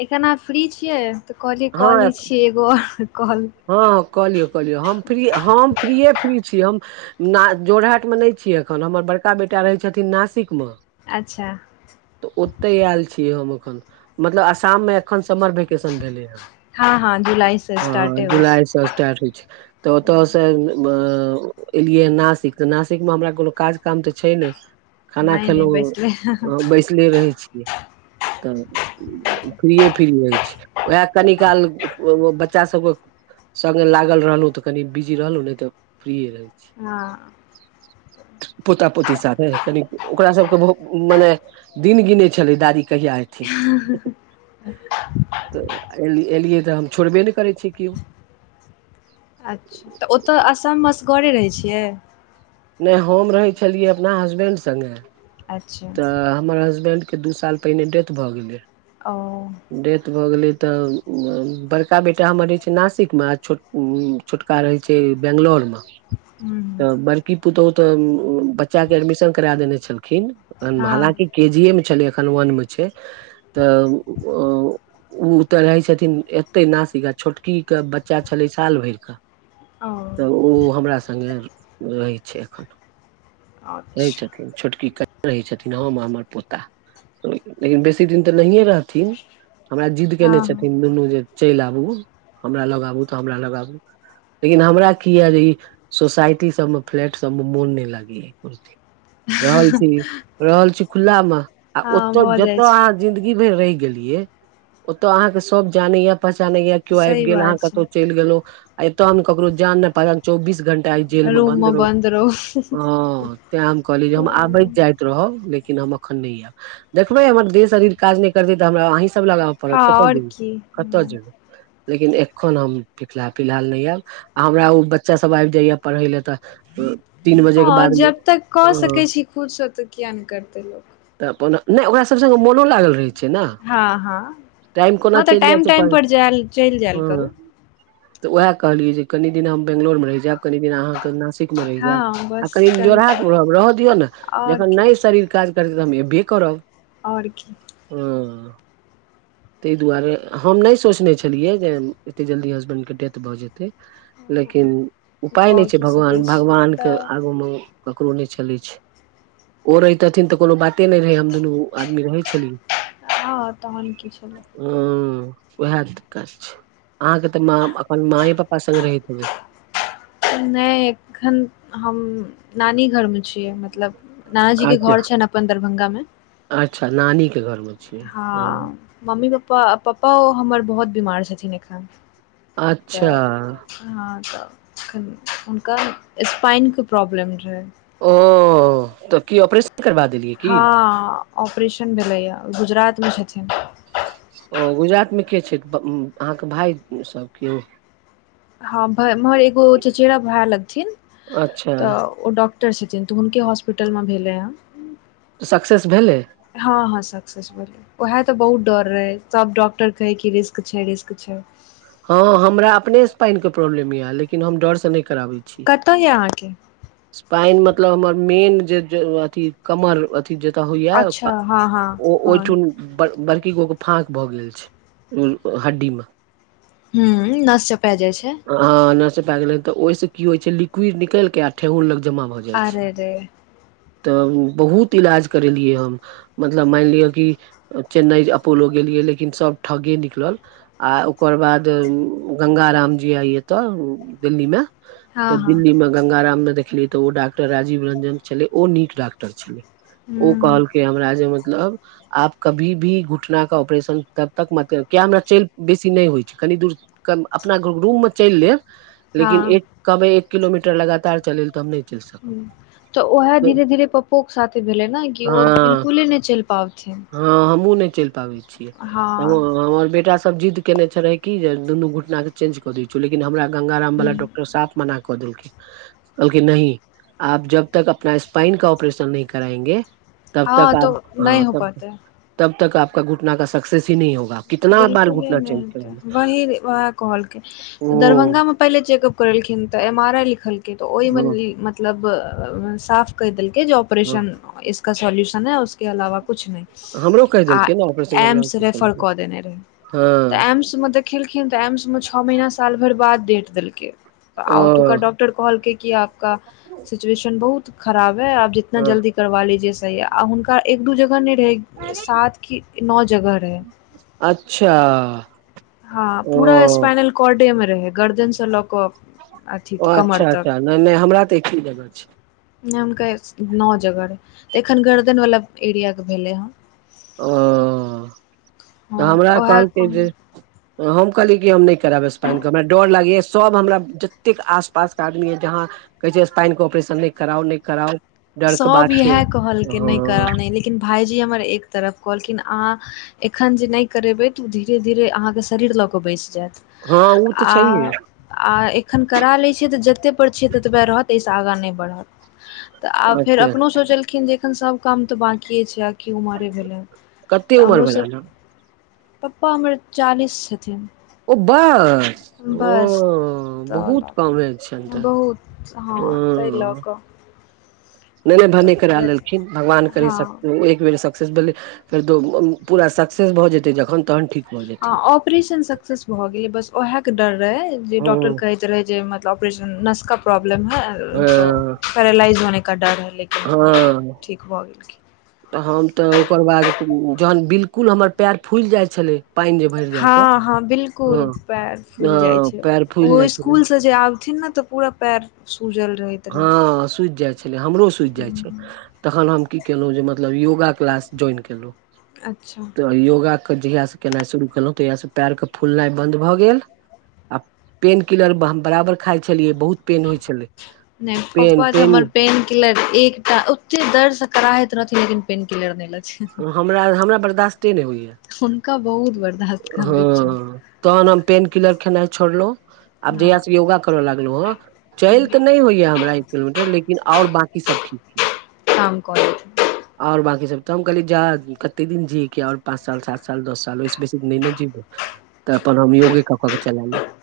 एखन आहाँ फ्री छिये तऽ कहलिय क हँ लै छियै एगो आओर कॉल हँ कऽ लियौ क लियौ हम फ्रीए फ्री छी ना जोरहाटमे नहि छियै एखन हमर बड़का बेटा रहै छथिन नासिकमे अच्छा तऽ ओते आयल छियै हम एखन मतलब आसाममे एखन समर वकेेशन भेलै हँ हँ हँ जुलाइ से स्टाटे होइ छै सस्त छै [unintelligible] त ओतयसँ अ एलियै नासिक त नासिक मे हमरा कोनो काज काम त छै ने खाना नहि नहि खेलहुँ बैसले हँ बैसले रहै छियै तऽ फ्रीए फ्री रहै छी उएह कनि काल बच्चा सभके सबमे लागल रहलहुँ तऽ कनी बिजी रहलहु नहि तऽ फ्री रहैत छी हँ [inaudible] पोता पोती साथे कनि ओकरा सबके बहुत मने दिन गिने छलै दादी कहिया त एलियै त हम छोड़बे नहि करै छी केओ [unintelligible] अच्छा ओतऽ असम असगरे रहैत छियै नहि हम रहै छलियै अपना हसबैंड संगे अच्छा तऽ हमर हसबैंडके दू साल पहिने डेथ भऽ गेलै। ओओ डेथ भऽ गेलै तऽ बड़का बेटा हमर जे छै नासिकमे छोटका रहै छै बेैंगलौरमे ' हूँ त बड़की पुतहु त बच्चा के एडमिशन करा देने छलखिन। हँ हालकि केजीए मे छलै एखन वन मे छै तऽ ओ त रहै छथिन एत्ते नासिक आ छोटकी के बच्चा छलै साल भैर के ओ तऽ ओ हमरा सगे रहै छै एखन रहै अच्छा छथिन छोटकी कनिया रहै छथिन ह हमर पोता लेकिन बेसी दिन तऽ नहिए रहथिन हमरा जिद्द हँ केने हँ छथिन दुनू जे चेल आबु हमरा लगाबू तऽ हमरा लगाबू लेकिन हमरा की य ई सोसाायटी सब मे फ्लैट सब मे मोन न लागे या रहल छी रहल छी खुला मे आ हँ ओतऽ भऽ जाइ जतैऽ छै अहाँ ी ओ [inaudible] पहचान या केओ आबि सही गेल अह बात छै कतौ चलि गेलो एतो हम ककरो जान ने पहिचान चौबीस घंटा [unintelligible] तै जेल मे बन्द रहू हाँ तैं हम कहले हम आबे रहब लेकिन हम अखन नहि आयब देखबै हमर देह शरीर काज नहि करते तऽ हमरा अ सब ल पड़त कते आओर जेबै की कते जेबै लेकिन एखन हम फिलहाल नहि आयब हमरा ओ बच्चा सभ आबि जाइए पढ़य लए तऽ तीन बजे के हँ बादमे जब तक क हँ सकैत छी खुदसँ त किया ने करतै त अपन ओकरा सब संगे मनो लागल रहै छै हँ हँ टाइम कोना हँ तऽ चलि जाइ टाइम छै टाइम पर जायल चलि जायल करू उएह कहलियै जे कनी दिन हम बेंगलोर मे रहि जायब कनि दिन अहाँके न ठीक मे रहि जायब हँ आ बस कनि जोड़हाट रह रहऽ दियौ ने आओर जखन की नहि शरीर काज करत तऽ हम एबे करबै ओर की ताहि दुआरे हम नहि सोचने छलियै जे। एते जल्दी हसबैंड के डेथ भऽ जेते लेकिन ' उपाय कऽ नहि छै की सकै भगवान छी भगवान के तऽ आगू मे ककरो नहि चलै छैले ओ रहितथिन तऽ कोनो बाते नहि रहै हम दुनू आदमी रहै छथिन हँ तहन की छल ह उएह दिक्कत छै अहाँके तऽ म अपन माए पापा संगे रहैत हबे नहि एखन हम नानी घर मे छियै मतलब नानाजी के अच्छा घर छै ने अपन दरभंगा मे अच्छा नानीके घरमे हँ छियै मम्मी पापा पपोओ हमर बहुत बीमार छथिन एखन अच्छा तऽ हँ तऽखन हुनका स्पाइनके प्रॉब्लम छै ओ त की ऑपरेशन करबा देलिही हँ ऑपरेशन भेलैए गुजरात मे छथिन ओ गुजरात मे के छै अहाँके भाय सब केओ कि हाँ एगो चचेरा भय लगथिन अच्छा तऽ ओ डॉक रहै छथिन तऽ हुनके हॉस्पिटल मे भेलै ह सक्सेस भेल हँ हँ सक्सेस स उएहा ते बहुत डर रहे सब डॉक्टर कहै कि रिस्क छै रिस्क छै हँ हमरा अपने स्पाइन के प्रॉब्लम यए लेकिन हम डर से नहि कराबैत छी कतय य अहाँके स्पाइन मतलब हमर मेन जे अथी कमर अथि जता होइया अच्छा हँ हँ ओ हँ ओठुन ब बड़की गो के फाक भ गेल छै हड्डी में ह नस चपाय जाइ छै हँ नर्स पा गेलै तऽ ओहिस की होइ छै लिक्विड निकलि के आ ठेहुन लग जमा भऽ जाइ छै अरे रे त बहुत इलाज करेलियै हम मतलब मानि लिअ कि चेन्नई अपोलो गेलियै लेकिन सभ ठगे निकलल आ ओकर बाद गंगा राम आइ तऽ दिल्ली में हँ तऽ हँ दिल्ली मे गंगा राम ने देखली तऽ ओ डॉक्टर राजीव रंजन छलै ओ नीक डॉक्टर छलै ओ हूँ कहल के हमरा जे मतलब आब कभी भी घुटनाे ऑपरेशन तब तक मत किया हमरा चलि बेसी नहि होइ छै कनि दूर अपना रूम में चल लेब हँ लेकिन एक कबै एक किलोमीटर लगातार चलेल तऽ हम नहि चलि सकब त उएहे धीरे धीरे पप्पोके साथ भेलै ने कि ओ हँ बिलकुले ने चल पाबैछे हँ हमहुँ नहि चल पाबै छीयै एगो हँ हमर बेटा सब जिद्द केने छलै कि जे दुनू घटाके चेन्ज क दै छियो लेकिन हमरा गंगारामला हूँ डॉक्टर साहेब मना कऽ देलखिन बलकि नहि आप जब तक अपना स्पाइन का ऑपरेशन नहि कराएंगे तब तक हँ आ तऽ नहि हो आप पयतै तब तब घुटना क सक्सेस ही नहि होगी बिलकुले नहि हतै वही कहलकैऽ ओ दरभगामे पहिले चेकअप करेलखिन तऽ एम आर आइ लिखलकै तऽ ओहि में हँ मतलब साफ कऽ देलक जे हँ ऑपरेशन इसका सोल्यूशन है उसके अलावा कुछ नहि हमरो कहि देलकै ने रह तऽ एम्स में देखेलखिन तऽ एम्स मे छओ महीना साल भरि बाद डेट देलकै आओतुका ओ वॉटर कहलके कि आपक सिचुएशन बहुत खराब है आ ज इतना हँ जल्दी करवा लीजे सह हुनका एक दू जगह नहि रहै सात की नओ जगह रह अच्छा हँ ओ पूरा स्पाइनल कोर्ड मे रहे गर्दन से लऽ कऽ अथी ओ कमर अच्छा तक अच्छा नहि नहि हमरा त एक ही जगह छ नहि हुनका नओ जगह रहे त एखन गर्दन वाला एरिया के भेले ओ तऽ हँ हमरा ओएह कहलकै कहल ज हम कहलियै कि हम नहि करब स्पाइनके हमरा डर लागैए सभ हमरा जतेक आसपासके आदमी य जहाँ कै छै स्पाइन को ऑपरेशन नय कराउ नहि कराउ डर के सभ बात छै इएह कहलखिन नहि हँ करउ नहि लेकिन भायजी हमर एक तरफ कहलखिन अहाँ एखन जे नहि करेबै तऽ ओ धीरे धीरे अहाँके शरीर लऽ कऽ बचि जायत हँ ओ तऽ आ छैहे आ एखन करा लैत छैै तऽ जतेक परर छिय ततबा रहत एहिसँ आगाँ नहि बढ़त तऽ आब फेर अच्छा अपनो सोचलखिन जे एखन सब काम तऽ बाँकि छै की उमरे भेलै कते तऽ उमर हमरो भेलनि सब हन पप्पा हमर चालीस छथिन ओ बस ओ बस तऽ बहुत लऽ कमे छनि कऽ त बहुत हँ तहि लऽ कऽ नहिने तऽ भने करा फेर लेलखिन भगवान करे हँ सक एक बेर रास भ त आ ऑपरेशन सक्सेस भऽ गेलै बस उएहके डर रहै जे हँ डॉक्टर कहैत रहै जे मतलब नस कऽ प्रॉब्लम है हँ पेरइज होने क र है लेकिन नहि ठीक भऽ गेलखिन हँ तऽ हम तऽ ओकर बाद जहन बिलकुल हमर पैर फ फुइल जाय छले हँ हँ बिलकुल पैर फुल जाइ हँ छै पयर फुलि ओ जाइ छलै स्कुल से जे आबथिन न ते पूरा पैर सूजल रहे हँ सुज जाइ छलै हमरो सुज जाइ छै तखन हम की केलहुँ जे मतलब योगा क्लास ज्वाइन केलहुँ अच्छा तऽ योगाके जहियासँ केनाइ शुरू केलहुँ तहियासँ पयरके फुलनाइ बन्द भऽ गेल आ पेन किलर बराबर खाइ छलियै बहुत पेन होइ छलै पेन पेन नहि [unintelligible] किलर एकटा ओते दर्दसँ कराहैत रहथिन लेकिन पेन किलर नहि ल छै हमरा हमरा बर्दाश्ते नहि होइया हुनका बहुत बर्दास्त कर दै छनि हँ तहन हम पेन किलर खेनाइ छोड़लहुँ आब जहियास हँ से योगा कर लगलो हँ चल ते नहि होइया हमरा किलोमीटर लेकिन आओर बाँकी सब ठीक छै काम करै छै आओर बाककी सब तऽ हम कहली जा कते दिन जियए क आओर पाँच साल सात साल दस साल ओहिस बेसी ने जीबै तऽ अपन हम योगे क क के चला लेब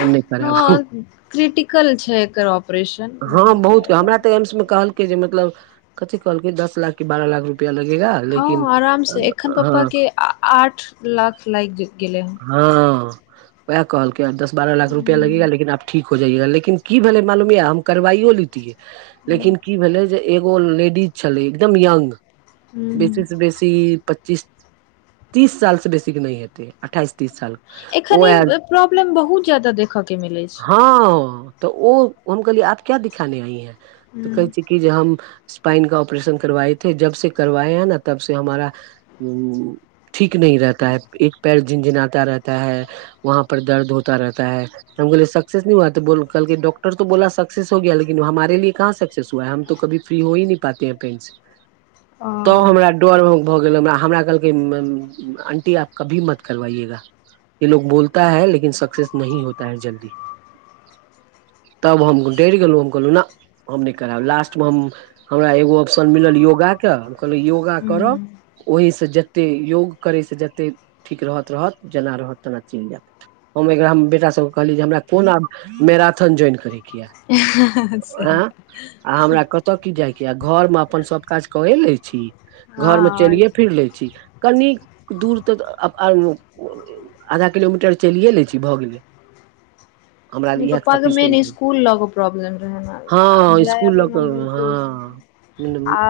हम नइ करेब हँ क्रिटिकल छै एकर ऑपरेशन हम बहुत जादा हमरा त ऐमस के जे मतलब कथी कहलक दस लाख के बारह लाख रुपआ लगेगा लेकिन हँ आराम से एखन हँ पप्पा के आठ लाख लागि गेले ह हँ वएह कहलकै दस बारह लाख रुपआ लगेगा हूँ लेकिन आब ठीक हो जाइया लेकिन की भेलै मालूम य हम करवाइयो लेतयै हूँ लेकिन की भेलै जे एगो लेडीज छलै एकदम यंग बेसी हूँ से बेसी पच्चीस तीस साल से बेसी के नहि हेतै अठाइस तीस साल एखन ओ ई प्रॉब्लम बहुत ज्यादा देखयके मिलै छै हँ तऽ ओ हम कहलियै आब क्या दिखाने आइ हैं तऽ कहै हूँ छै कि जे हम स्पाइन का ऑपरेशन करवाएथे जब से करवाए है न तब से हमारा उ ठीक नह रहता है एक पैर झिंझनाता रहता है वहाँ पर दर्द होता रहता है त हम कहलीए सक्सेस नहि हुआ त बोललके डॉ तो‌ बोला सक्सेस हो गया लेकिन हमारे लए कहाँ सक्सेस हुआ है हम तो कभी फ्री हो ही नहि पाते पेन से [inaudible] तो हमरा डर भऽ गेल हमरा हमरा कहलकै आंटी आब कभी मत करबाइएगा ये लोग बोलता है लेकिन सक्सेस नही होता है जल्दी तब हम डर गेलहुँ हम कहलहुँ ने हम नहि करब लास्ट मे हम हमरा एगो ऑप्शन मिलल योगा के हम कहल योग योगा करब हूँ ओहिसँ जतेक योग करयसँ जतेक ठीक रहत रहत जेना रहत तेना चलि जायत हम एकरा हम बेटा सबके कहली जे हमरा कोन आ मैराथन ज्वाइन करेके ये सही आँ बात आ हमरा क ओतऽ की जाइके आ घर में अपन सब काज करे ले छी हँ घरमे आओर चलिये फिर लै छी कनी दूर तऽ आधा किलोमीटर चलिए लै छी भऽ गेल [inaudible] नहि पप्पा के मेन सफिशिएंट स्कूल ल क प्रॉब्लम रहै हँ जाय स्कूल लऽ आबै मे कऽ बिलकुल हँ मतलब आ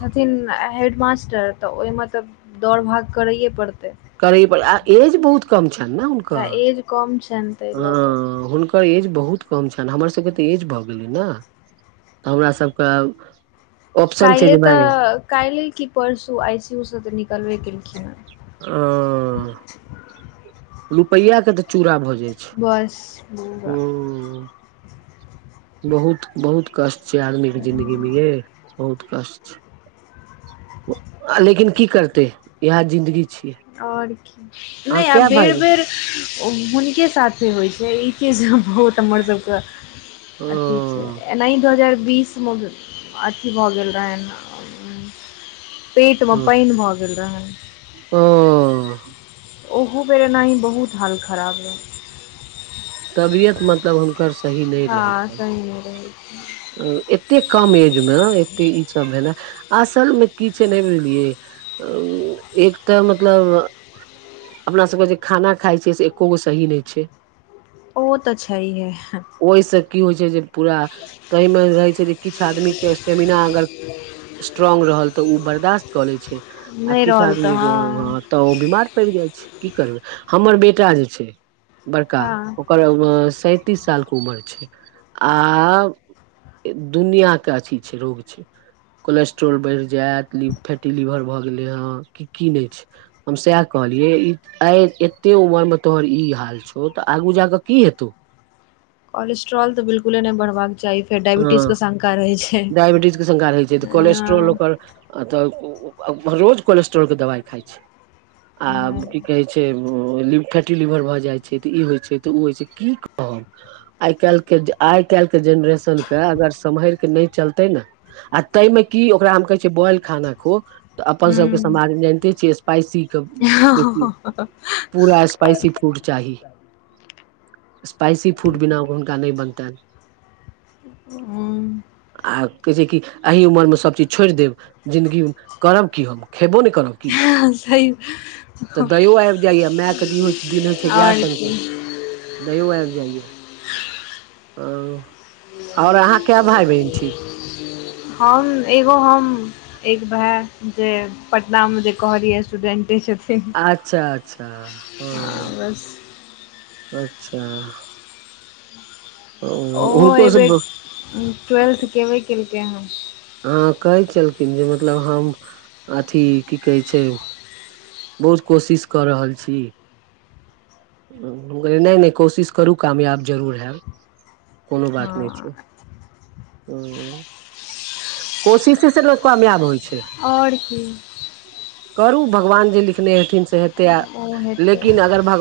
छथिन हेडमास्टर तऽ ओहिमे तऽ दौड़ भाग करैए पड़तै करै आ एज बहुत कम छनि ने आ एज कम छनि ताहि हुनकर लऽ कऽ हु ओकर एज बहुत कम छनि हमर सबके तऽ एज भऽ गेलै ने हमरा सबके ऑप्शन छै काल्हि जे तऽ काल्हि कि परसु आइ सी यू सँ तऽ निकलबे केलखिन हँ। ओ रुपैआ के तऽ चूरा भऽ जाय बस [unintelligible] बहुत बहुत कष्ट छैय आदमी के जिंन्दगी मे यैय बहुत कष्ट छैय। आ लेकिन की करतै इहे जिंदगी छियै। आओर की अहाँ नहि आ कए भाय बेर बहिन बेर ओ हुनके साथे होइ छैय ई चीज बहुत हमर सभके ओ अथी छैय। एनाही दू हजार बीसमे अथी भऽ गेल रहनि पेटमे ओ पानि भऽ गेल रहनि। ओ ओहो बेर ऐनाहि बहुत हाल ख़राब रहै। तबियत मतलब हुनकर सही हँ सुनने रहीयै। एतेक कम एज मे एतेक ई सब भेलै। असल मे की छैय नहि बुझलियै एक तऽ मतलब अपना सब के जे खाना खाय छियै से एकोगो सही नहि छैय। ओ त छैहे। ओहिसँ की होइ छैय जे पूरा तहिमे रहै छैय जे किछु आदमी के स्टेमिना अगर स्ट्रोंग रहल तऽ ओ बर्दाश्त कऽ लै छैय आ नहि किछु रहल तऽ आदमी के हँ तऽ ओ बीमार पड़ि जाइ छैय की करबै हमर बेटा जे छैय बड़का हँ करब सैतीस साल क उमर छैय। आ दुनिया के अथी छैय रोग छैय। कोलेस्ट्रोल बढ़ि जायत फैटी लीवर भऽ गेलै हँ कि की नहि छैय। हम सैह कहलियै ई आइ एते उमर में तोहर ई हाल छौ त आगू जााकऽ की हेतौ। कोलेस्ट्रोल तऽ बिलकुले नहि बढ़बाक चाही फेर हँ डायबिटज के शंका रहय छैय। डायबिटीज के संका रहै छैय तऽ कोलेस्ट्रोल ओकर तऽ रोज कोलेस्ट्रोल के दवाइ खाइ छैय आ की कहै छैय ली फैटी लीवर भऽ जाइ छैय तऽ ई होइ छैय तऽ ओ होइ छैय की कहब। आइ काल्हि के आइ काल्हि के जेनरेशनके अगर सम्हर कऽ नहि चलतै ने आ ताहिमे की ओकरा हम कहै छीयै बोइल खाना खो तऽ अपन हूँ सभके समाज जानिते छियै स्पाइसीके बेसी हां हां अ पूरा स्पाइसी फूड चाही। स्पाइसी फूड बिना हुनका नहि बनता। हु आ कहै छैय की एही उमर में सब चीज छोड़ि देब जिंन्दगी करब की हम खेबो ने करब। की सही तऽ दयो आबि जाइया मायके दिन दिल होइ छैय गाय आओर सनक। की दयो आबि जाइया आओर अहाँ कय भाय बहिन छी हम एगो हम एक भाय जे पटना मे जे कहलियै स्टूडेंटे छथिन। अच्छा अच्छा हँ बस अच्छा। ओहो हुनको सब एहिबेर ट्वेल्थ कबे केलकै हन। हँ कहै छलखिन जे मतलब हम अथी की कहै छैय बहुत कोशिश कऽ रहल छी। कहलियै नहि नहि कोशिश करू कामयाब जरूर हैब। कोनो बात नहि छैय हँ हँ। कोशिशे से लोक कामयाब होइ छै आओर की करू भगवान जे लिखने हेथिन से हेतै ओ हेतै लेकिन अगर भगवान